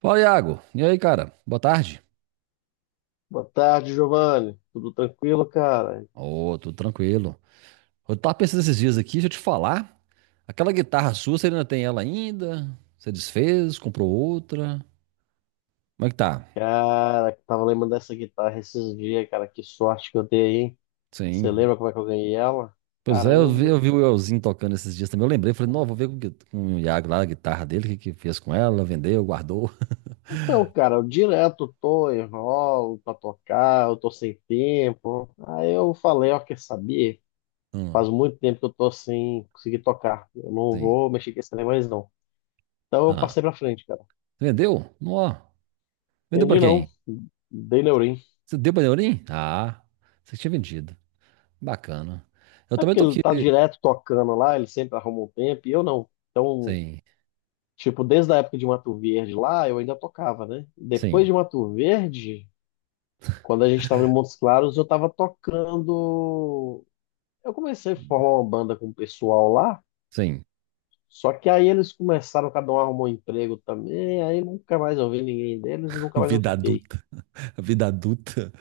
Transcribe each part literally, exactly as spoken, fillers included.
Fala, Iago. E aí, cara? Boa tarde. Boa tarde, Giovanni. Tudo tranquilo, cara? Ô, tudo tranquilo. Eu tava pensando esses dias aqui, deixa eu te falar. Aquela guitarra sua, você ainda tem ela ainda? Você desfez, comprou outra? Como é que tá? Cara, tava lembrando dessa guitarra esses dias, cara. Que sorte que eu dei, hein? Você Sim. lembra como é que eu ganhei ela? Pois é, eu vi, eu Caramba. vi o Elzinho tocando esses dias também. Eu lembrei, falei, não, vou ver com, o gui- com o Iago lá, a guitarra dele, o que que fez com ela, vendeu, guardou. Então, cara, eu direto tô, enrolo pra tocar, eu tô sem tempo. Aí eu falei, ó, quer saber? Hum, Faz muito tempo que eu tô sem conseguir tocar. Eu não sim. vou mexer com esse trem mais, não. Então eu Ah, passei pra frente, cara. vendeu? Não, vendeu pra Vendi não, quem? dei neurim. Você deu pra Neurim? Ah, você tinha vendido. Bacana. Eu É também porque tô ele aqui. tá direto tocando lá, ele sempre arruma um tempo, e eu não. Então, Sim, tipo, desde a época de Mato Verde lá, eu ainda tocava, né? Depois sim. de Mato Verde, quando a gente estava em Montes Claros, eu estava tocando. Eu comecei a formar uma banda com o pessoal lá, Sim. só que aí eles começaram, cada um arrumou um emprego também, aí nunca mais eu vi ninguém deles e nunca mais eu Vida toquei. adulta. A vida adulta.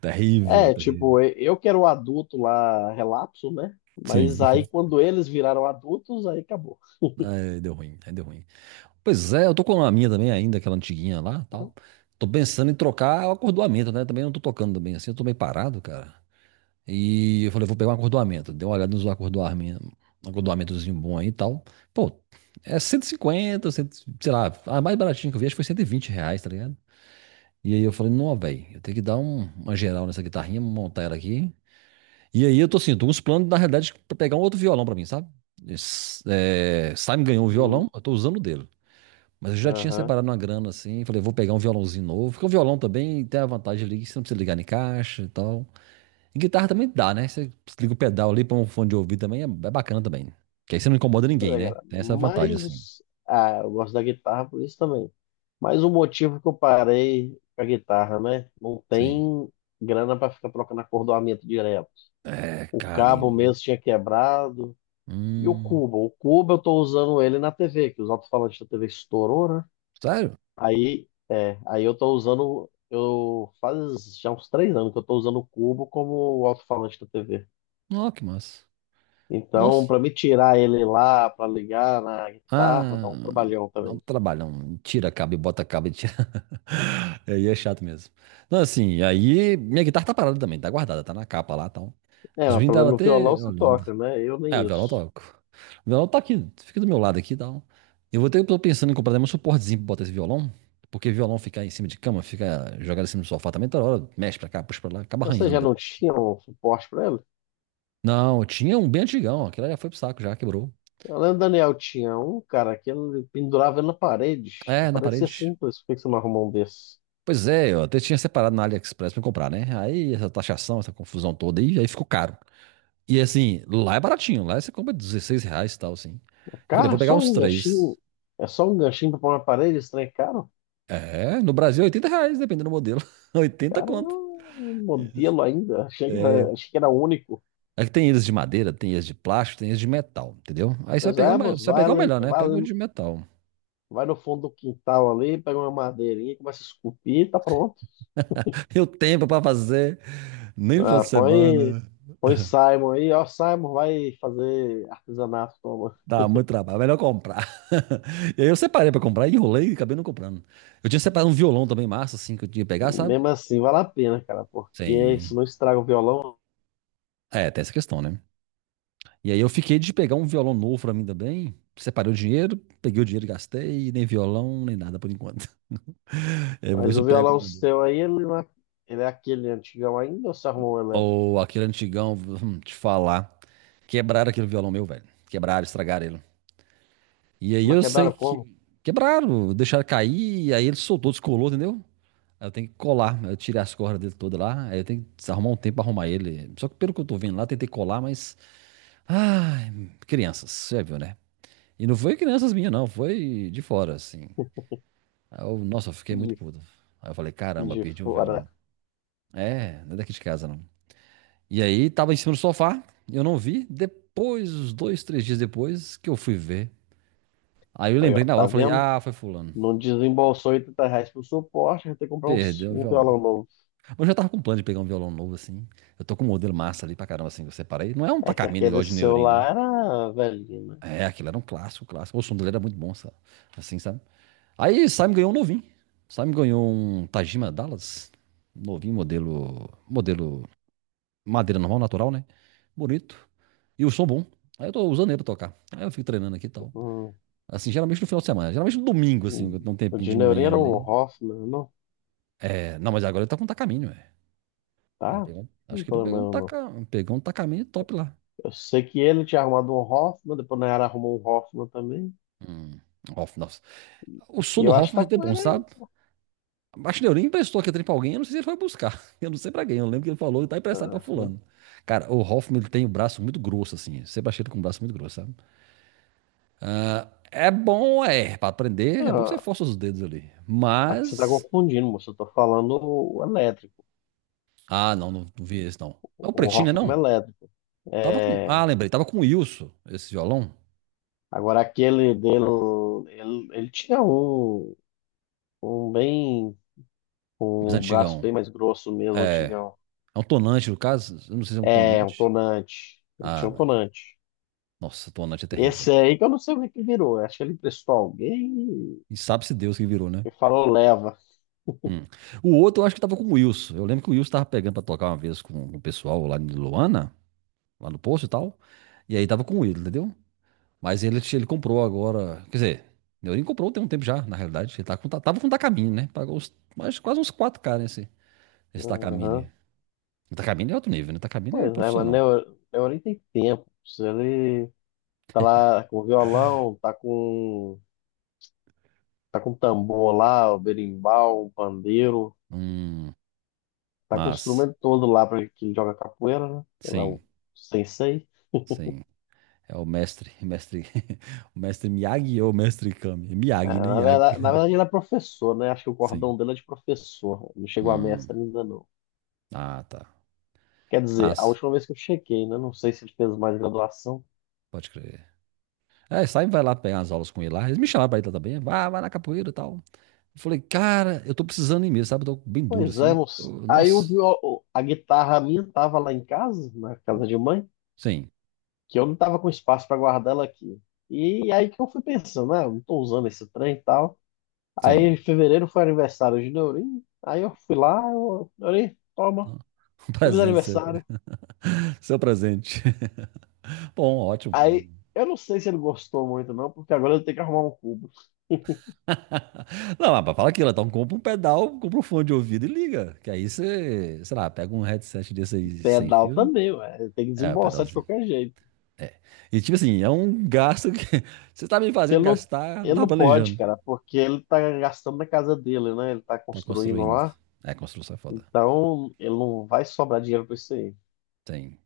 Terrível, É, terrível. tipo, eu eu que era o adulto lá, relapso, né? Mas Sim. aí quando eles viraram adultos, aí acabou. Aí deu ruim, aí deu ruim. Pois é, eu tô com a minha também ainda, aquela antiguinha lá, tal. Tô pensando em trocar o acordoamento, né? Também não tô tocando também assim, eu tô meio parado, cara. E eu falei, vou pegar um acordoamento. Dei uma olhada nos acordoamentos, acordoamentozinho bom aí e tal. Pô, é cento e cinquenta cem, sei lá, a mais baratinha que eu vi acho que foi cento e vinte reais, tá ligado? E aí eu falei, não, velho, eu tenho que dar um- uma geral nessa guitarrinha, montar ela aqui. E aí eu tô assim, tô com uns planos, na realidade, pra pegar um outro violão pra mim, sabe? Esse- É, Simon ganhou um violão, Hum. eu tô usando o dele. Mas eu já tinha Aham. separado uma grana assim, falei, vou pegar um violãozinho novo. Porque o violão também tem a vantagem ali que você não precisa ligar em caixa e tal. E guitarra também dá, né? Você liga o pedal ali, põe um fone de ouvido também, é, é bacana também. Que aí você não incomoda Mas, ninguém, é, né? cara, Tem essa vantagem mas, assim. os- ah, eu gosto da guitarra por isso também. Mas o motivo que eu parei com a guitarra, né? Não Sim. tem grana para ficar trocando acordoamento direto. É, O cabo carinho. mesmo tinha quebrado. E o Hum, cubo? O cubo eu tô usando ele na T V, que os alto-falantes da T V estourou, né? sério? Aí, é, aí eu tô usando. Eu faz já uns três anos que eu tô usando o cubo como o alto-falante da T V. Ó, que massa. Então, Nossa. para me tirar ele lá, para ligar na guitarra, Ah, dá um trabalhão dá um também. trabalhão. Tira cabo e bota cabo e tira. Aí é chato mesmo. Não, assim, aí minha guitarra tá parada também, tá guardada, tá na capa lá e tal. É, Os mas meninos pelo estavam menos no até violão você olhando. toca, né? Eu É, o nem violão eu isso. toco. O violão tá aqui, fica do meu lado aqui e tal. Eu vou ter, tô pensando em comprar também um suportezinho pra botar esse violão, porque violão ficar em cima de cama, fica jogado em cima do sofá também, toda hora mexe pra cá, puxa pra lá, acaba Mas você já arranhando não também. tinha um suporte para ele? Não, tinha um bem antigão, aquele já foi pro saco, já quebrou. Eu lembro do Daniel tinha um, cara, que ele pendurava ele na parede. É, na Parecia parede. simples. Por que que você não arrumou um desses. Pois é, eu até tinha separado na AliExpress pra comprar, né? Aí essa taxação, essa confusão toda aí, aí ficou caro. E assim, lá é baratinho, lá você compra dezesseis reais e tal, assim. Eu falei, Cara, é vou pegar só uns um ganchinho. três. É só um ganchinho para pôr na parede, esse trem é caro. É, no Brasil é oitenta reais, dependendo do modelo. oitenta Cara, é conto. um Isso, modelo ainda. Achei que É, era, achei que era único. é que tem eles de madeira, tem eles de plástico, tem eles de metal, entendeu? Aí você vai Mas pegar o, é, me- você moço, vai vai, pegar o ali- melhor, né? vai, Pega o ali- de metal. vai no fundo do quintal ali, pega uma madeirinha, começa a esculpir, tá pronto. E o tempo pra fazer, nem no final Ah, de põe, semana. põe Simon aí, ó, Simon vai fazer artesanato, toma. Dá muito trabalho, é melhor comprar. E aí eu separei pra comprar, enrolei e acabei não comprando. Eu tinha separado um violão também massa, assim, que eu tinha que pegar, sabe? Mesmo assim, vale a pena, cara, porque isso Sim. não estraga o violão. É, tem essa questão, né? E aí eu fiquei de pegar um violão novo pra mim também. Separei o dinheiro, peguei o dinheiro e gastei, e nem violão, nem nada por enquanto. Eu vou ver Mas se eu o pego. violão um. seu aí, ele, não é, ele é aquele antigão ainda ou você arrumou o elétrico? Ou aquele antigão, hum, te falar. Quebraram aquele violão meu, velho. Quebraram, estragaram ele. E aí Mas eu sei quebraram como? que. Quebraram, deixaram cair, e aí ele soltou, descolou, entendeu? Aí eu tenho que colar. aí eu tirei as cordas dele toda lá. Aí eu tenho que arrumar um tempo pra arrumar ele. Só que pelo que eu tô vendo lá, tentei colar, mas. Ai, crianças, você já viu, né? E não foi crianças minhas, não. Foi de fora, assim. Aí eu, nossa, eu fiquei muito De, puto. Aí eu falei, caramba, de perdi um fora. violão. É, não é daqui de casa, não. E aí tava em cima do sofá, eu não vi. Depois, uns dois, três dias depois, que eu fui ver. Aí eu Aí, ó, lembrei na hora, tá eu falei, vendo? ah, foi fulano. Não desembolsou oitenta reais pro suporte, vai ter que comprar um, s- Perdeu o um violão. violão novo. Eu já tava com plano de pegar um violão novo, assim. Eu tô com um modelo massa ali pra caramba, assim, que eu separei. Não é um É que Takamine aquele igual de seu Neurin, né? lá era velhinho, né? É, aquilo era um clássico, clássico. O som dele era muito bom, sabe? Assim, sabe? Aí Simon ganhou um novinho. Simon ganhou um Tajima Dallas. Novinho, modelo. Modelo Madeira normal, natural, né? Bonito. E o som bom. Aí eu tô usando ele pra tocar. Aí eu fico treinando aqui e tal. Hum, Assim, geralmente no final de semana. Geralmente no domingo, assim, hum. quando tem um O tempinho de de Neurinho era manhã um ali. Hoffman, não? É, não, mas agora ele tá com um tacaminho, é. Ele Tá? pegou, um, acho Não que ele tô pegou um lembrando, não. taca, pegou um tacaminho top lá. Eu sei que ele tinha arrumado um Hoffman, depois na era arrumou um Hoffman também. Hum, Hoffman, nossa. O E som do eu acho que Hoffman tá é até com bom, ele. sabe? Acho que ele emprestou aquele trem pra alguém, eu não sei se ele foi buscar. Eu não sei pra quem, eu lembro que ele falou, e tá emprestado pra Uhum. fulano. Cara, o Hoffman, ele tem o braço muito grosso, assim. Sempre achei ele com o braço muito grosso, sabe? Ah, é bom, é, pra aprender, é bom que você Não, força os dedos ali. acho que você está Mas. confundindo, moço. Eu tô falando o elétrico, Ah, não, não, não vi esse não. É o o pretinho, né? Hoffman Não. elétrico. Tava com. É, Ah, lembrei, tava com o Wilson, esse violão, agora aquele dele, ele, ele tinha um, um bem, mas um braço antigão. bem mais grosso mesmo, É. antigão. É um tonante, no caso. Eu não sei se é um É, um tonante. tonante. Ele tinha Ah, um Maria. tonante. Nossa, tonante é terrível, Esse velho. aí que eu não sei o que que virou. Acho que ele emprestou alguém E sabe-se Deus que virou, né? e falou leva. Hum. O outro eu acho que tava com o Wilson. Eu lembro que o Wilson tava pegando pra tocar uma vez com o pessoal lá em Luana, lá no posto e tal. E aí tava com o Wilson, entendeu? Mas ele, ele comprou agora. Quer dizer, ele comprou tem um tempo já, na realidade. Ele tá com, tá- tava com um Takamine, né? Pagou uns, mais, quase uns quatro k nesse, nesse Takamine. Aham. O Takamine é outro nível, né? O Takamine é Pois é, mas profissional. Neo- Neori tem tempo. Se ele tá lá com violão, tá com tá com tambor lá, o berimbau, o pandeiro. Hum, Tá com o mas, instrumento todo lá para que ele joga capoeira, né? Sei lá, sim, o sensei. sim. É o mestre, mestre. O mestre Miyagi ou o mestre Kami? É Miyagi, né? Ah, na verdade, na Miyagi. verdade, ele é professor, né? Acho que o cordão Sim. dele é de professor. Não chegou a Hum, mestre ainda, não. ah, tá. Quer dizer, a Mas, última vez que eu chequei, né? Não sei se ele fez mais graduação. pode crer. É, sai vai lá pegar as aulas com ele lá. Eles me chamaram pra ir lá também. Vai, vai na capoeira e tal. Eu falei, cara, eu tô precisando ir mesmo, sabe? Eu tô bem duro, Pois é, assim. moço. Eu- Aí eu Nossa, vi a guitarra minha tava lá em casa, na casa de mãe, sim, que eu não tava com espaço para guardar ela aqui. E aí que eu fui pensando, né? Eu não tô usando esse trem e tal. Aí em sim. fevereiro foi aniversário de Neurinho. Aí eu fui lá, eu, Neurinho, toma, Um feliz presente seu, aniversário. seu presente. Bom, ótimo, bom. Aí eu não sei se ele gostou muito, não, porque agora eu tenho que arrumar um cubo. Não, mas fala aquilo, então compra um pedal, compra um fone de ouvido e liga. Que aí você, sei lá, pega um headset desse aí sem Pedal fio. também, ué. Ele tem que É, o desembolsar de pedalzinho. qualquer jeito. É. E tipo assim, é um gasto que você tá me Que fazendo ele não, gastar, não ele tá não pode, planejando. cara, porque ele tá gastando na casa dele, né? Ele tá Tá construindo construindo. lá. É, construção é foda. Então ele não vai sobrar dinheiro pra isso aí. Tem.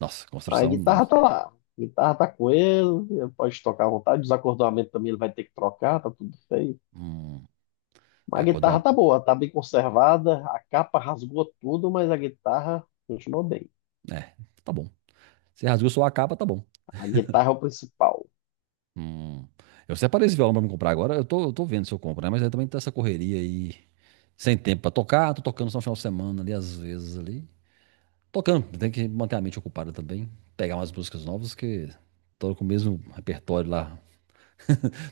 Nossa, Aí a construção. guitarra tá lá. A guitarra tá com ele, ele pode tocar à vontade. Desacordoamento também ele vai ter que trocar, tá tudo feio. hum, É, A acordou. guitarra a- tá boa, tá bem conservada, a capa rasgou tudo, mas a guitarra continuou bem. É, tá bom. Você rasgou sua capa, tá bom. A guitarra é o principal. Hum. Eu separei esse violão pra me comprar agora. Eu tô, eu tô vendo se eu compro, né? Mas aí também tá essa correria aí. Sem tempo pra tocar. Tô tocando só no final de semana ali, às vezes ali. Tocando, tem que manter a mente ocupada também. Pegar umas músicas novas que tô com o mesmo repertório lá.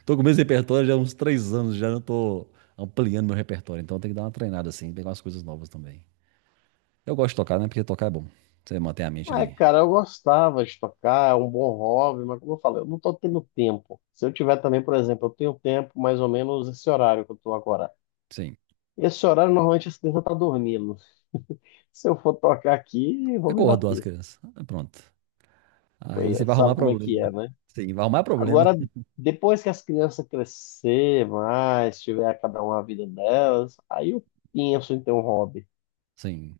Tô com o mesmo repertório já há uns três anos, já não tô ampliando meu repertório. Então tem que dar uma treinada assim, pegar umas coisas novas também. Eu gosto de tocar, né? Porque tocar é bom. Você mantém a mente É, ali. cara, eu gostava de tocar, é um bom hobby, mas como eu falei, eu não tô tendo tempo. Se eu tiver também, por exemplo, eu tenho tempo mais ou menos esse horário que eu tô agora. Sim. Esse horário normalmente as crianças tá dormindo. Se eu for tocar aqui, vão me Acordou as bater. crianças. Ah, pronto. Pois Aí é, você vai arrumar sabe como é que é, problema. né? Sim, vai arrumar Agora, problema. depois que as crianças crescer mais, tiver cada uma a vida delas, aí eu penso em ter um hobby. Sim.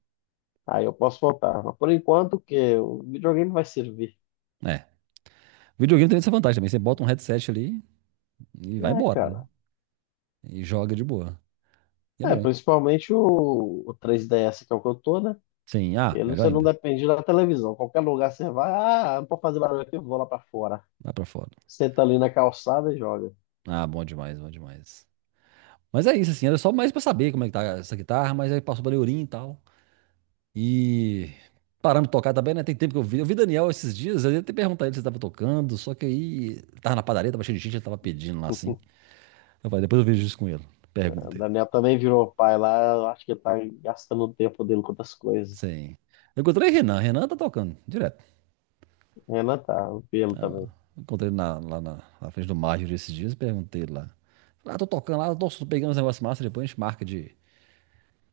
Aí eu posso voltar. Mas por enquanto, o quê? O videogame vai servir. É. O videogame tem essa vantagem também. Você bota um headset ali e vai É, embora, né? cara. E joga de boa. E é É, bom. principalmente o, o três D S, que é o que eu tô, né? Sim, ah, Ele, melhor você não ainda. depende da televisão. Qualquer lugar você vai, ah, não pode fazer barulho aqui, eu vou lá pra fora. Vai pra fora. Senta ali na calçada e joga. Ah, bom demais, bom demais. Mas é isso, assim, era só mais pra saber como é que tá essa guitarra, mas aí passou pra Leorim e tal. E paramos de tocar também, né? Tem tempo que eu vi. Eu vi Daniel esses dias, eu ia até perguntar ele se ele tava tocando, só que aí tava na padaria, tava cheio de gente, ele tava pedindo lá assim. Eu falei, depois eu vejo isso com ele. O Pergunta ele. Daniel também virou pai lá, eu acho que ele tá gastando o tempo dele com outras coisas. Sim. Eu encontrei Renan, Renan tá tocando direto. Renan tá, o pelo também. Eu encontrei ele na- lá na, na frente do Major esses dias e perguntei ele lá. Falei, ah, tô tocando lá, nossa, tô pegando uns negócios massa, depois a gente marca de,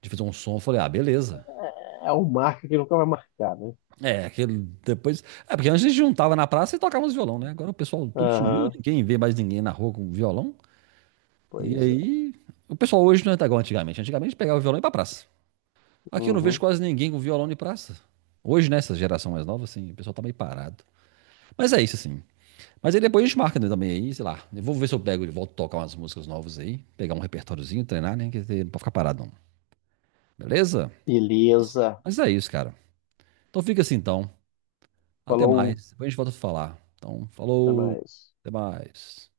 de fazer um som. Eu falei, ah, beleza. É é o marca que nunca vai marcar, né? É, aquele depois. É, porque antes a gente juntava na praça e tocávamos violão, né? Agora o pessoal tudo sumiu, Aham, ninguém vê mais ninguém na rua com violão. E pois é. aí. O pessoal hoje não é igual antigamente. Antigamente pegava o violão e ia pra praça. Aqui eu não vejo Uhum. quase ninguém com violão em praça. Hoje, nessa geração mais nova, assim, o pessoal tá meio parado. Mas é isso, assim. Mas aí depois a gente marca né, também aí, sei lá. Eu vou ver se eu pego e volto a tocar umas músicas novas aí. Pegar um repertóriozinho, treinar, né? Que não pode ficar parado, não. Beleza? Beleza. Mas é isso, cara. Então fica assim, então. Até Falou, mais. Depois a gente volta a falar. Então, até falou. mais. Até mais.